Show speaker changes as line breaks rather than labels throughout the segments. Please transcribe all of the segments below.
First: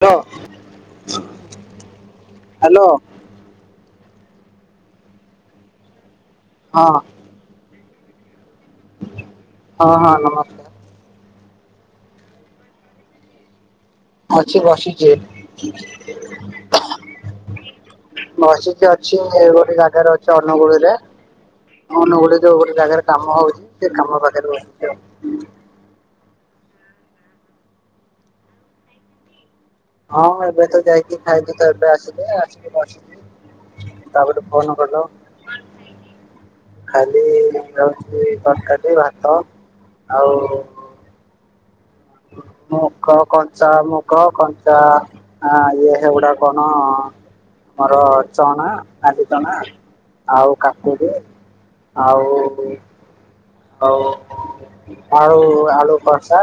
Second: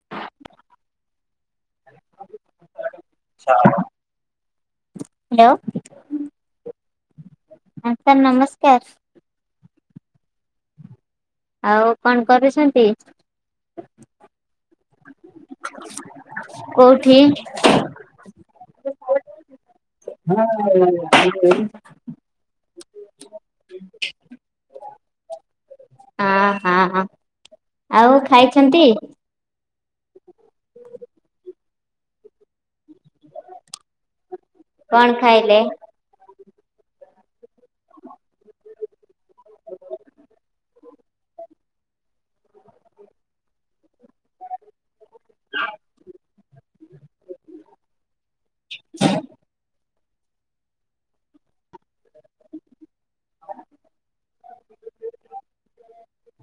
Hello hello.
ଛାଡ଼। Hello.
ହଁ।
[inaudible] ନମସ୍କାର।
ହଁ ହଁ ନମସ୍କାର।
ଆଉ କଣ କରୁଛନ୍ତି?
ଅଛି ବସିିଛି।
କୋଉଠି?
ବସିକି ଅଛି ଏ ଗୋଟେ ଜାଗାରେ ଅଛି ଅନୁଗୁଳୁରେ।
ହ
ଯୋଉ ଗୋଟେ ଜାଗାରେ କାମ ହଉଛି ସେ କାମ ପାଖରେ ବସିଛି ଆଉ
ହଁ ହଁ ହ ଆଉ ଖାଇଛନ୍ତି?
ହଁ ଏବେ ତ ଯାଇକି ଖାଇଦୁ ତ ଏବେ ଆସିଲେ ଆସିକି ବସି ତାପରେ କନ କରିଲ?
କଣ ଖାଇଲେ?
ଖାଲି ରହୁଛି ତରକାରୀ ଭାତ ଆଉ ମୁଖ କଞ୍ଚା ମୁଖ କଞ୍ଚା ହଁ ଇଏ ହେଗୁଡା କଣ ଆମର ଚଣା ଆ ଆଉ କାକୁଡି ଆଉ ହଉ ଆଳୁ ଆଳୁ ଖସା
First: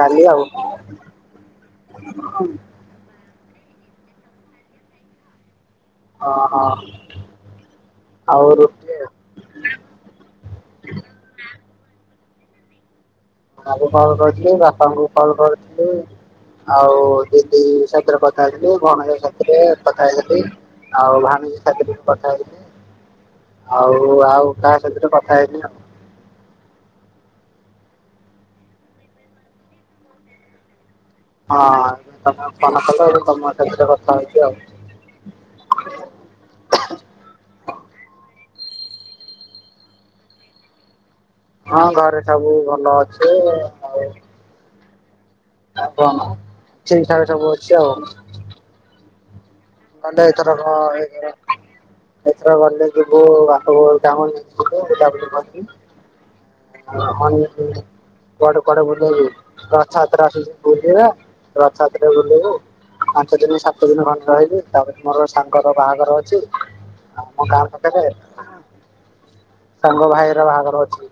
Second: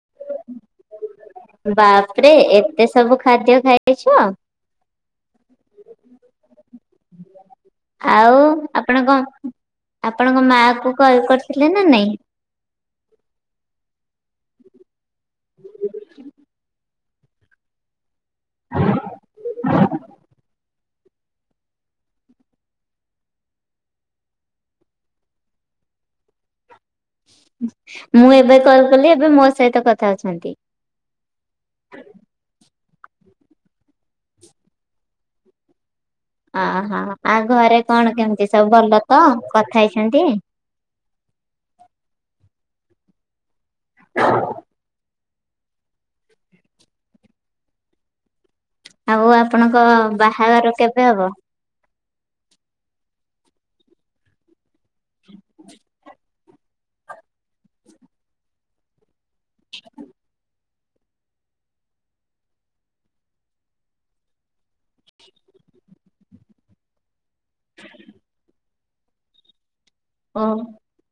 ଡାଲି ଆଉ
ବାପରେ ଏତେ ସବୁ ଖାଦ୍ୟ ଖାଇଛ
ହ ହଁ।
ଆଉ ଆପଣଙ୍କ ଆପଣଙ୍କ ମା କୁ କଲ କରିଥିଲେ ନା ନାଇଁ?
ମାଙ୍କୁ କଲ କରିୁଥିଲି ବାପାଙ୍କୁ କଲ କରିୁଥିଲି ଆଉ ଦଡିଥିରେ ପକେଇଥିଲି ଭଉଣ ସରେ ପକେଇଥିଲ? ଆଉ ଭଣଜ ସାଥିରେ ଟିକେ କଥା ହେଇ ଆଉ ଆଉ କାହା ସେଥିରେ କଥା ହେଇନି ଆଉ
ମୁଁ ଏବେ କଲ କଲି ଏବେ ମୋ ସହିତ କଥା ଅଛନ୍ତି।
ହଁ ତମେ ମନ କ ତମ ସେଥିରେ କଥା ହଉଛି ଆଉ
ଓହୋ ଆଉ ଘରେ କଣ କେମିତି ସବୁ ଭଲ ତ କଥା ହେଇଛନ୍ତି।
ହଁ ଘରେ ସବୁ ଭଲ ଅଛି ଆଉ ହ ହ ଠିକ ସବୁ ଅଛି ଆଉ।
ଆଉ ଆପଣଙ୍କ
ଗଲେ ଏଥରକ
ବାହାଘର କେବେ
ଏଇଥର
ହବ?
ଏଥର ଗଲେେ ଯିବୁ କାମି କଆଡେ କଆଡେ ବୁଲେଇବଛାତ ବ ଛାତି ଟା ପାଞ୍ଚ ଦିନ ସାତ ଦିନ ଖଣ୍ଡେ ରହିବି ତାପ ମୋର ସାଙ୍ଗର ବାହାଘର ଅଛି। ଆଉ ମୋ ଗାଁ ଖଟକେ ସାଙ୍ଗ
ଓ
ଭାଇର ବାହାଘର ଅଛି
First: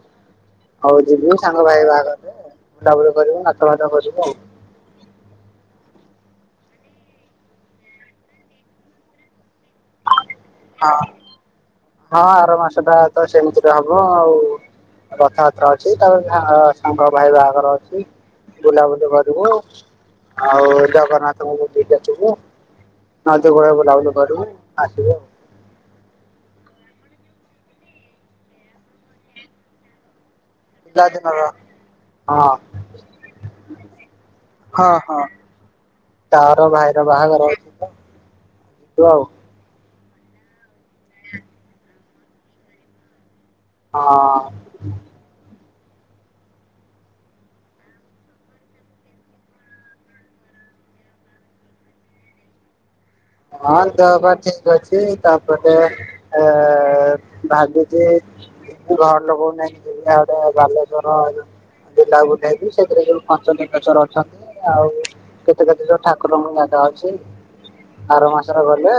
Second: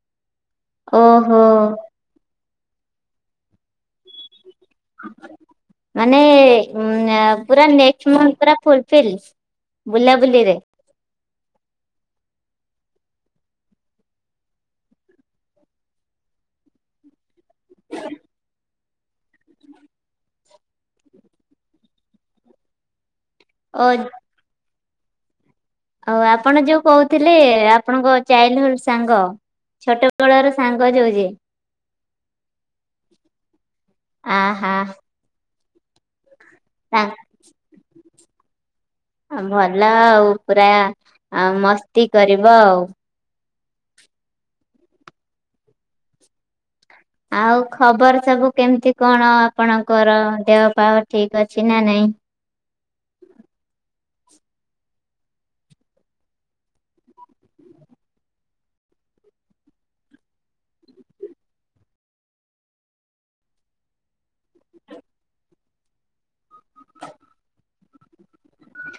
ହଉ ଯିବୁ
ଓହୋ
ସାଙ୍ଗ ଭାଇ ବାହାଘରରେ। ବୁଲାବୁଲି କରିବୁ ନାଛ ବାାତ କରିବୁ ଆଉ।
ଆମେ ନେଟ ମନ୍ଥ ଟା ଫୁଲ ଫାଇଲ୍ ବୁଲା ବୁଲିରେ
ହଁ ହଁ ଆର ମାସଟା ତ ସେମିତିରେ ହବ ଆଉ। ରଥଯାତ୍ରା ଅଛି ତାପ ସାଙ୍ଗ ଭାଇ ବାହାଘର ଅଛି ବୁଲାବୁଲି କର। ଆଉ ଜଗନ୍ନାଥଙ୍କୁ ପାଖକୁ ଯିବୁ। ବୁଲା
ଓ
ବୁଲି କରିବୁ ଆସିବୁ।
ଆଉ ଆପଣ ଯୋଉ କହୁଥିଲେ ଆପଣଙ୍କ ଚାଇଲଡହୁଡ ସାଙ୍ଗ ଛୋଟ ଛୋଟ ବେଳର ସାଙ୍ଗ ଯୋଉ ଯିଏ
ଦିନର ହଁ।
ହଁ ହଁ
ତାର ଭାଇର ବାହାଘର ଅଛୁ ଆଉ
ଭଲ ଆଉ ପୁରା ମସ୍ତି କରିବ ଆଉ।
ହଁ।
ଆଉ ଖବର ସବୁ କେମତି କଣ ଆପଣଙ୍କର ଦେହ ପାହ ଠିକ ଅଛି ନା ନାଇଁ।
ହଁ ଦେହବାର ଠିକ ଅଛି ତାପରେ। ଆ ଆ ଭାବିଛି। ଘର ଲୋକଉ ନାହିଁ ଗଡେ ବାଲେଶ୍ଵର ବେଲା ଉଧେଇକି ସେଥିରେ ଯୋଉ ପଞ୍ଚ ଲିଙ୍ଗଶ୍ବର ଅଛନ୍ତି। ଆଉ କେତେ କେତେ ଯୋଉ ଠାକୁର ଜାଗା ଅଛି। ଆର ମାସରେ ଗଲେ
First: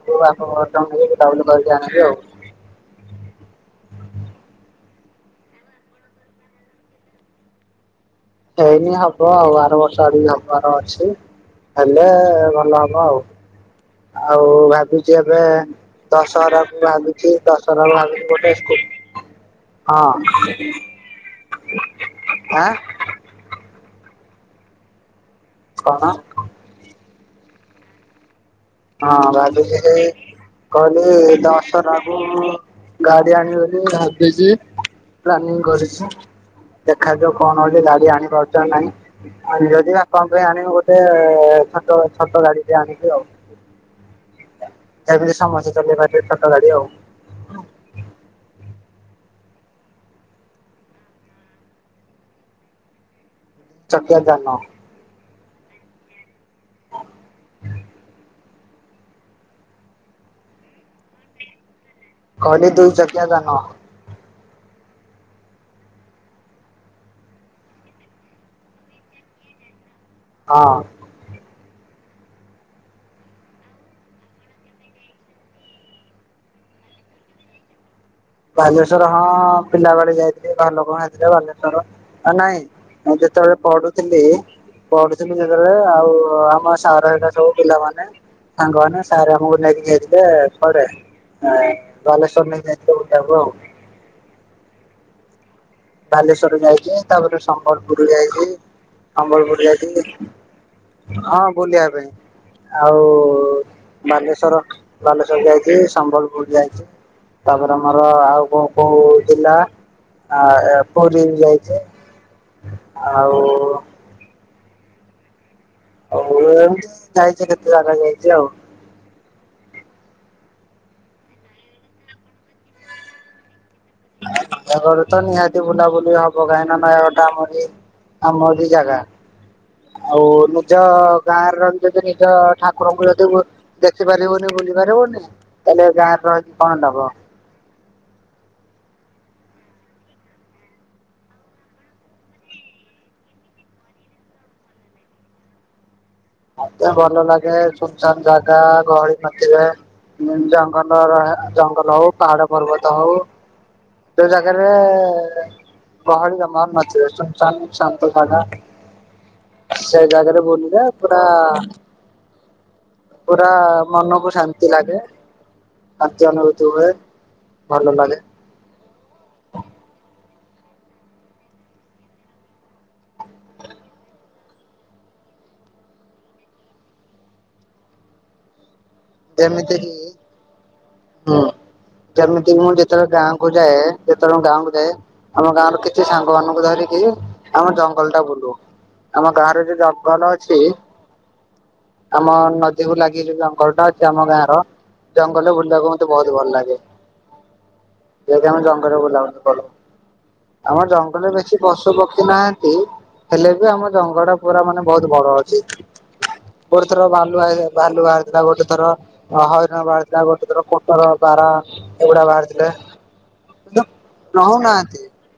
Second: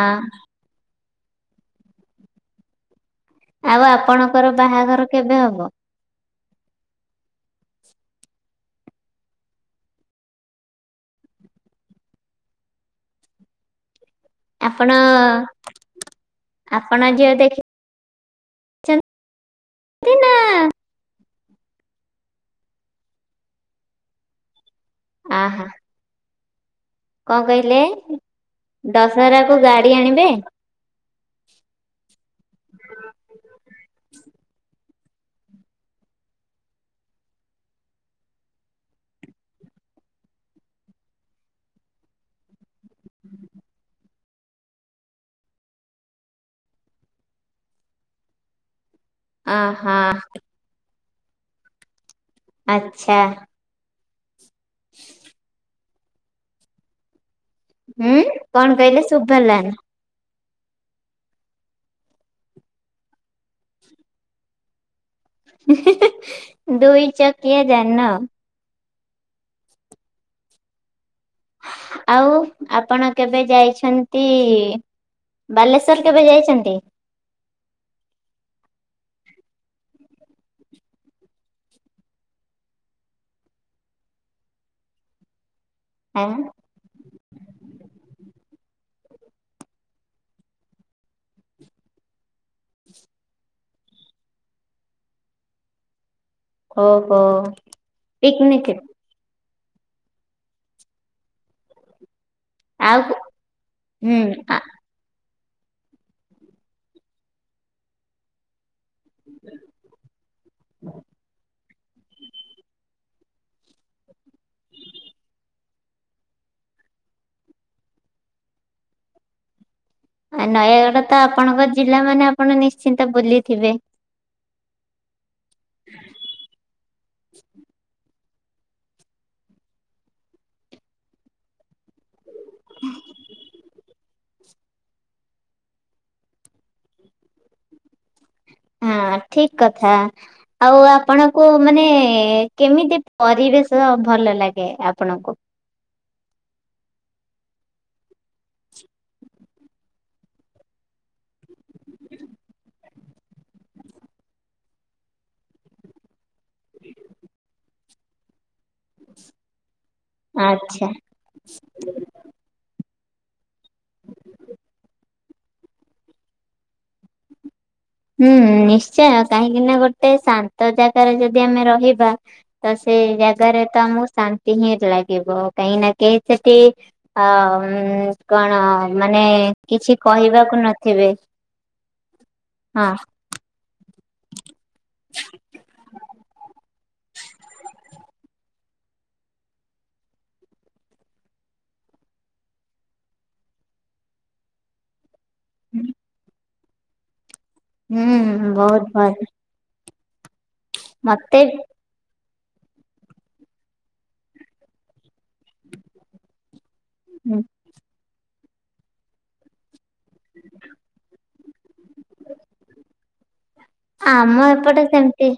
ଆ
ବାପ [unintelligible] ନେଇକି ବୁଲାବୁଲି କରିକି ଆଣିବି ଆଉ।
ଆଉ ଆପଣଙ୍କର ବାହାଘର କେବେ ହବ?
ଏଇନି ହବ ଆଉ ଆର ବର୍ଷ ଆଡ଼କୁ ହବାର ଅଛି ହେଲେ ଭଲ ହବ ଆଉ। ଆଉ
ଆପଣ
ଭାବୁଚି ଏବେ ଦଶହରାକୁ
ଆପଣ
ଭାବୁଚି
ଝିଅ
ଦଶ
ଦେଖିଛନ୍ତି
ଦଶହରାକୁ ଭାବୁଚି ଗୋଟେ ସ୍କୁ ହଁ ଆଁ?
ଓହୋ।
କଣ?
କଣ କହିଲେ ଦଶହରାକୁ ଗାଡ଼ି ଆଣିବେ?
କହିଲେ ଦଶହରାକୁ ଗାଡ଼ି ଆଣିବେ ବୋଲି ଭାବିଚି। ପ୍ଲାନିଂ କରିଚି ଦେଖାଯାଉ କଣ ହଉଚି ଗାଡ଼ି ଆଣିପାରୁଚିନା ନାହିଁ। ଆଣିମି ଯଦି ବାପାଙ୍କ ପାଇଁ ଆଣିବି ଗୋଟେ ଛଟ ଛୋଟ ଗାଡ଼ିଟେ ଆଣିବି ଆଉ। ଯେମିତି ସମସ୍ତେ ଚଲେଇ ପାରିବେ ଛୋଟ ଗାଡ଼ି ଆଉ।
ଅଁହଁ। ଆଚ୍ଛା।
ଚକିଆ ଜାନ
[inaudible] ଉଁ କଣ କହିଲେ ଶୁଭିଲାନି।
କହିଲି ଦୁଇଚକିଆ ଯାନ।
ହୁ ହୁ ଦୁଇ ଚକିଆ ଜାନ।
ହଁ।
ଆଉ ଆପଣ କେବେ ଯାଇଛନ୍ତି? ବାଲେଶ୍ଵର କେବେ ଯାଇଚନ୍ତି?
ବାଲେଶ୍ଵର ହଁ ପିଲା ବେଳେ ଯାଇଥିଲି ବାଲୋକଣ ହେଇଥିଲା ବାଲେଶ୍ଵର ଆ ନାଇଁ। ମୁଁ ଯେତେବେଳେ ପଢୁଥିଲି ପଢୁଥିଲି ଯେତେବେଳେ ଆଉ
ଆଁ
ଆମ ସାର୍ ହେଲା ସବୁ ପିଲାମାନେ ସାଙ୍ଗମାନେ ସାର୍ ଆମକୁ ନେଇକି ଯାଇଥିଲେ ଥରେ। ଅଁ ବାଲେଶ୍ୱର ନେଇକି ଯାଇଥିଲେ ବୁଲିବାକୁ ଆଉ। ବାଲେଶ୍ଵର ଯାଇଚି
ଓହୋ
ତାପରେ ସମ୍ବଲପୁର ଯାଇଚି।
ପିକନିକ
ସମ୍ବଲପୁର ଯାଇଥିଲି ହଁ ବୁଲିବା ପାଇଁ। ଆଉ
ହୁଁ
ବାଲେଶ୍ଵର
ଆ
ବାଲେଶ୍ଵର ଯାଇଚି ସମ୍ବଲପୁର ଯାଇଚି ତାପରେ ଆମର ଆଉ କ ପୋଉଜିଲା ଆ ପୁରୀବି ଯାଇଚି। ଆଉ
[inaudible]
ଆଉ ଯାଇଥିଲି କେତେ ଜାଗା ଯାଇଚି ଆଉ।
ଆ ନୟାଗଡ଼ତ ଆପଣଙ୍କ ଜିଲ୍ଲା ମାନେ ଆପଣ ନିଶ୍ଚିନ୍ତ ବୁଲିଥିବେ?
ନୟାଗଡ଼ତ ନିହାତି ବୁଲା ବୁଲି ହବ କାହିଁକିନା ନୟାଗଡଟା ଆମରି ଆମରି ଜାଗା ଆଉ ନିଜ ଗାଁ ର ଯେଦି ନିଜ ଠାକୁରଙ୍କୁ ଯଦି ଦେଖିପାରିବୁ ବୁଲି ପାରିବୁନି ତାହେଲେ ଏଗାଁରେ ରହିକି କଣ ଲାଭ।
ହୁଁ ଠିକ୍ କଥା। ଆଉ ଆପଣଙ୍କୁ ମାନେ କେମିତି ପରିବେଶ ଭଲ ଲାଗେ ଆପଣଙ୍କୁ?
ମତେ ଭଲ ଲାଗେ ସୁନସାନ୍ ଜାଗା ଗହଳି ନଥିବେ। ଜଙ୍ଗଲର ହେ ଜଙ୍ଗଲ ହଉ ପାହାଡ ପର୍ବତ ହଉ। ଯୋଉ ଜାଗାରେ ଗହଳି ନ [unintelligible] ନଥିବେ ଚୁପଚାପ୍ ଶାନ୍ତ ଜାଗା, ସେଇ ଜାଗାରେ ବୁଲିଲେ ପୁରା
ହ [unintelligible]
ପୁରା ମନକୁ ଶାନ୍ତି ଲାଗେ, ଶାନ୍ତି ଅନୁଭୂତି ହୁଏ ଭଲ ଲାଗେ।
ହୁଁ ଉଁ ନିଶ୍ଚୟ, କାହିଁକି ନା ଗୋଟେ ଶାନ୍ତ ଜାଗାରେ ଯଦି ଆମେ ରହିବା ତ ସେ ଜାଗାରେ ତ ଆମକୁ ଶାନ୍ତି ହିଁ ଲାଗିବ କାହିଁକି ନା କେହି ସେଠି ହଁଅ କଣ ମାନେ
ଯେମିତି କିି
କିଛି କହିବାକୁ ନଥିବେ।
ହୁଁ ଯେମିତି ମୁଁ
ହଁ
ଯେତେବେଳେ ଗାଁକୁୁ ଯାଏ। ଯେତେବେଳେ ମୁଁ ଗାଆଁକୁ ଯାଏ ଆମ ଗାଆଁରୁ କିଛି ସାଙ୍ଗ ମାନଙ୍କୁ ଧରିକି ଆମ ଜଙ୍ଗଲଟା ବୁଲୁ। ଆମ ଗାଆଁରେ ଯୋଉ ଜଙ୍ଗଲ ଅଛି ଆମ ନଦୀକୁ ଲାଗିକି ଯୋଉ ଜଙ୍ଗଲଟା ଅ ସେ ଆମ ଗାଁଆର ଜଙ୍ଗଲରେ ବୁଲିବାକୁ ମତେ ବହୁତ ଭଲ ଲାଗେ।
ହୁଁ
ସେଇଥିପାଇଁ ଆମେ
ବହୁତ
ଜଙ୍ଗଲରେ
ଭଲ
ବୁଲାବୁଲି କରୁ। ଆମ ଜଙ୍ଗଲରେ
ମତେ
ବେଶୀ ପଶୁ ପକ୍ଷୀ ନାହାନ୍ତି ହେଲେ ବି ଆମ ଜଙ୍ଗଲଟା ପୁରା ମାନେ ବହୁତ ବଡ ଅଛି ଗୋଟେ ଥର ଭାଲୁ ଆଇଲା, ଭାଲୁ ବାହାରିଥିଲା ଗୋଟେ। ଗୋଟେ ଥର ହରିଣ ବାହାରିଥିଲା ଗୋଟେ ଥର କୋଟର। ବାରହା ଏଗୁଡା ବାହାରିଥିଲା, କିନ୍ତୁ
ଆମ ଏପଟେ
ରହୁନାହାନ୍ତି।
ସେମିତି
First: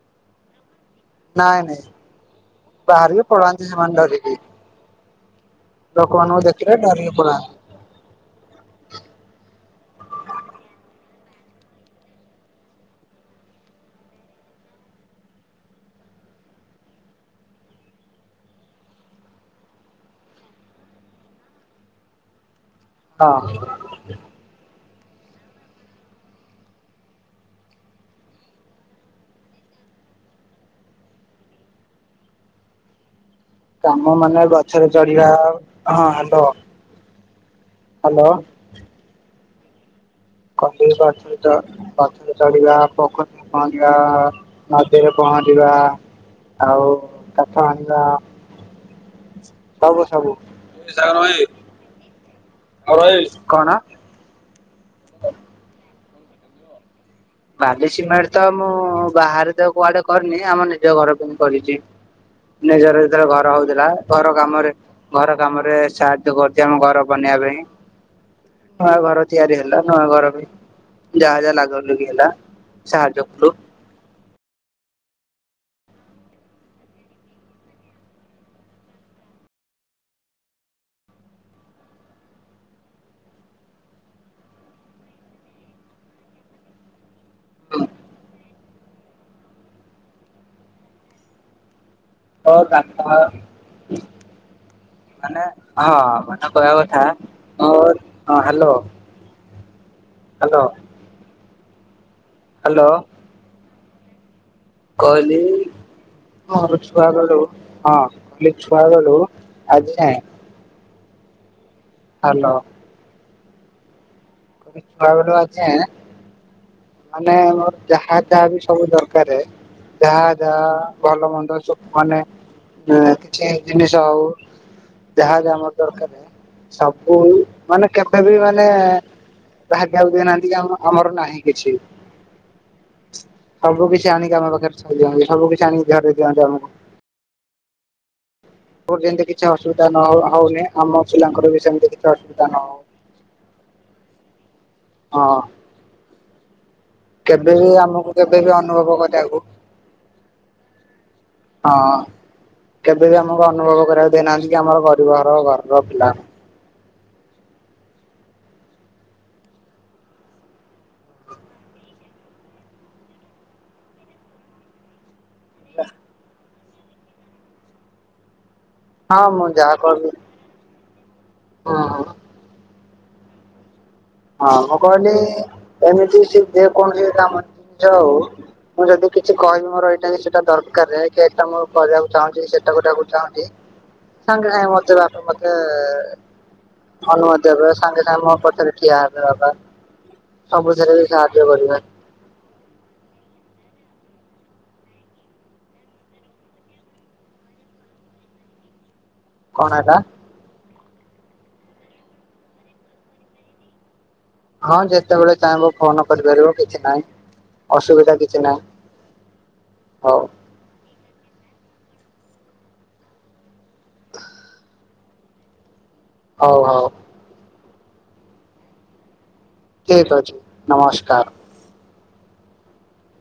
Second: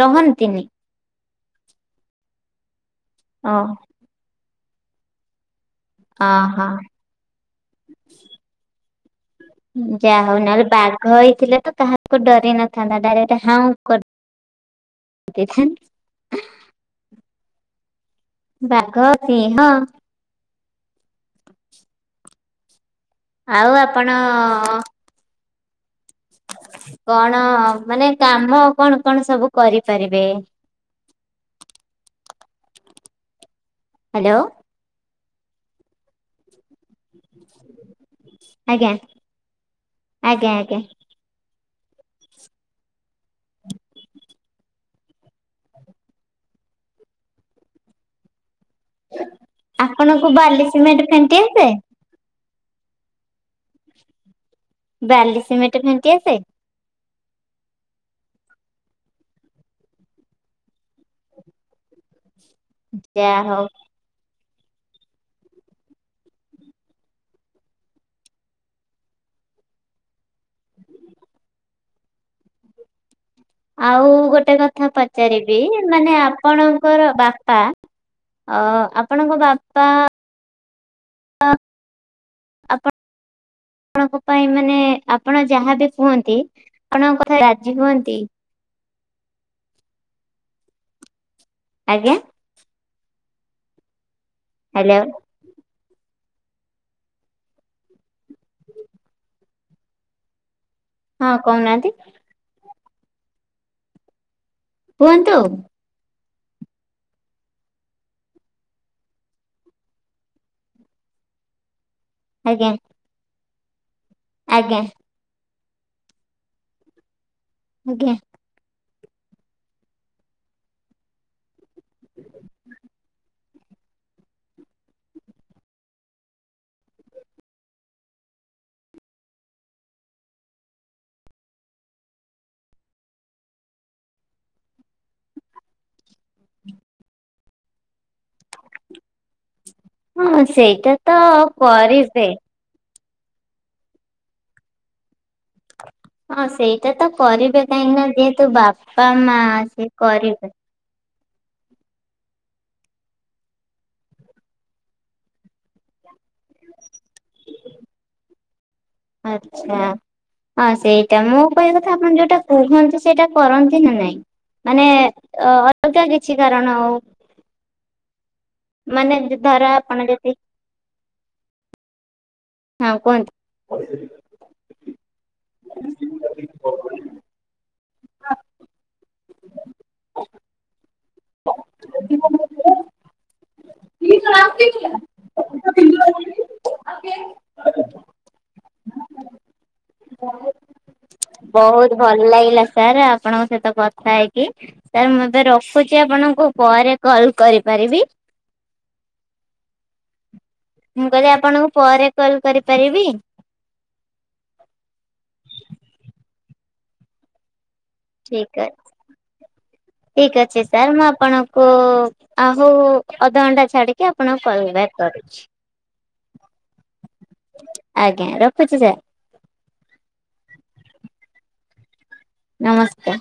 ରହନ୍ତିନି।
ନାଇଁ ନାଇଁ ବାହାରିକି
ଓ
ପଳାନ୍ତି ସେମାନେ ଡରିକି। ଲୋକମାନଙ୍କୁ
ଓହୋ
ଦେଖିଲେ ଡରିକି ପୁରା
ଯାହା ହଉ ନହେଲେ ବାଘ ହେଇଥିଲେ ତ କାହାକୁ ଡରି ନଥାନ୍ତା ଡାଇରେକ୍ଟ ହାଉଁ କରି କେଜାଣି ବାଘ ସିଂହ।
ହଁ
ଆଉ ଆପଣ କଣ ମାନେ କାମ କଣ କଣ ସବୁ କରିପାରିବେ?
କାମ
ହ୍ୟାଲୋ
ମାନେ ଗଛରେ ଚଢିବା ହଁ ହ୍ୟାଲୋ। ହ୍ୟାଲୋ?
ଆଜ୍ଞା। ଆଜ୍ଞା ଆଜ୍ଞା
କଟିଗଲା, ଅଛନ୍ତି। ତ ଗଛରେ ଚଢିବା, ପୋଖରୀରେ ପହଁରିବା, ନଦୀରେ ପହଁରିବା ଆଉ କାଠ ହାଣିବା, ସବୁ
ଆପଣଙ୍କୁ
ସବୁ।
ବାଲି ସିମେଣ୍ଟ ଫେଣ୍ଟି ଆସେ?
କଣ?
ବାଲି ସିମେଣ୍ଟ ଫେଣ୍ଟି ଆସେ?
ବାଲି ସିମେଣ୍ଟ ତ ମୁଁ ବାହାରେ ତ କୁଆଡେ କରିନି ଆମ ନିଜ ଘର ପାଇଁ କରିଛି। ନିଜର ଯେତେବେଳେ
ଯାହା
ଘର
ହଉ
ହଉଥିଲା। ଘର କାମରେ, ଘର କାମରେ ସାହାଯ୍ୟ କରିଛି ଆମ ଘର ବନେଇବା ପାଇଁ। ନୂଆ ଘର ତିଆରି ହେଲା ନୂଆ ଘର ବି ଯାହା ଯାହା ଲାଗଲୁଗି ହେଲା, ସାହାଯ୍ୟ କରୁ।
ଆଉ ଗୋଟେ କଥା ପଚାରିବି ମାନେ ଆପଣଙ୍କର ବାପା ଅ-ଅ ଆପଣଙ୍କ ବାପା ଆପଣଙ୍କ ପାଇଁ ମାନେ ଆପଣ ଯାହାବି କୁହନ୍ତି ଆପଣଙ୍କ କଥାରେ ରାଜି ହୁଅନ୍ତି? ଆଜ୍ଞା?
ଅଅ ତାଙ୍କର
ହ୍ୟାଲୋ?
ମାନେ ହଁ ମାନେ କହିବା କଥା ହ୍ୟାଲୋ ହ୍ୟାଲୋ
ହଁ କହୁନାହାନ୍ତି
ହାଲୋ।
କୁହନ୍ତୁ
କହିଲି। ହଁ ଛୁଆ ବେଳୁ ହଁ ଛୁଆ ବେଳୁ ଆଜି ଯାଏ ହ୍ୟାଲୋ
ଆଜ୍ଞା। ଆଜ୍ଞା
ଛୁଆ ବେଳୁ ଆଜି ଯାଏ ମାନେ ମୋର
ଆଜ୍ଞା
ଯାହା ଯାହା ବି ସବୁ ଦରକାର। ଯାହା ଯାହା ଭଲ ମନ୍ଦ ମାନେ ସେ ଜିନିଷ ଆଉ ଯାହା ଆମର ଦରକାର ସବୁ ମାନେ କେବେ ବି ମାନେ ଭାବିବାକୁ ଦେଇନାହାନ୍ତି କି ଆମର ନାହିଁ କିଛି। ସବୁ କିଛି ଆଣିକି ଆମ ପାଖରେ ଥୋଇ ଦିଅନ୍ତି ସବୁ କିଛି ଆଣିକି ଧରେଇ ଦିଅନ୍ତି ଆମକୁ ମୋର ଯେମିତି କିଛି ଅସୁବିଧା
ହଁ
ହଉନି
ସେଇଟା
ଆମ
ତ
ପିଲାଙ୍କର ବି ସେମତି କିଛି
କରିବେ
ଅସୁବିଧା ନ ହଉ। ହଁ
ହଁ ସେଇଟା ତ
କେବେ
କରିବେ
ବି
କାହିଁକି ନା
ଆମକୁ କେବେ
ଯେହେତୁ
ବି ଅନୁଭବ
ବାପା
କରିବାକୁ
ମା ସେ କରିବେ।
ହଁ କେବେ ବି ଆମକୁ ଅନୁଭବ କରିବାକୁ ଦେଇନାହାନ୍ତି କି ଆମର ଗରିବ ଘରର ପିଲା।
ଆଚ୍ଛା। ହଁ ସେଇଟା ମୁଁ କହିବା କଥା ଆପଣ ଯୋଉଟା କୁହନ୍ତି ସେଇଟା କରନ୍ତି ନା ନାଇଁ? ମାନେ ଅଲଗା କିଛି କାରଣ ଆଉ
ହଁ ମୁଁ
ଧର
ଯାହା
ଆପଣ
କରେ
ଯଦି ହଁ କୁହନ୍ତୁ
ହଁ ମୁଁ କହିଲି ଏମିତି ଯେକୌଣସି କାମ ଜିନିଷ ହଉ ମୁଁ ଯଦି କିଛି କହିବି ମୋର ଏଇଟା କି ସେଇଟା ଦରକାର ଏଟା ମୁଁ କରିବାକୁ ଚାହୁଁଛି ସେଟା କରିବାକୁ ଚାହୁଁଛି ସାଙ୍ଗେ ସାଙ୍ଗେ ମତେ ବାପା ମତେ ଅନୁମତି ଦେବେ ସାଙ୍ଗେ ସାଙ୍ଗେ ମୋ ପଛରେ ଠିଆ ହେବେ ବାପା ସବୁଥିରେ ବି ସାହାଯ୍ୟ କରିବେ।
ବହୁତ ଭଲ ଲାଗିଲା ସାର୍ ଆପଣଙ୍କ ସହିତ କଥା ହେଇକି ସାର୍ ମୁଁ ଏବେ ରଖୁଛି ରଖୁଛି ଆପଣଙ୍କୁ ପରେ କଲ କରିପାରିବି।
କଣ ହେଲା?
ମୁଁ କହିଲି ଆପଣଙ୍କୁ ପରେ କଲ କରିପାରିବି?
ହଁ ଯେତେବେଳେ ଚାହିଁବ ଫୋନ କରିପାରିବ କିଛି ନାହିଁ ଅସୁବିଧା କିଛି ନାହିଁ
ଠିକ ଅଛି
ହଉ
ଠିକ ଅଛି। ସାର୍ ମୁଁ ଆପଣଙ୍କୁ ଆଉ ଅଧଘଣ୍ଟା ଛାଡିକି ଆପଣଙ୍କୁ କଲ ବ୍ୟାକ୍ କରୁଛି। [inaudible]
ହଉ ହଉ
ଆଜ୍ଞା ରଖୁଛି ସାର୍
ଠିକ ଅଛି ନମସ୍କାର
ନମସ୍କାର।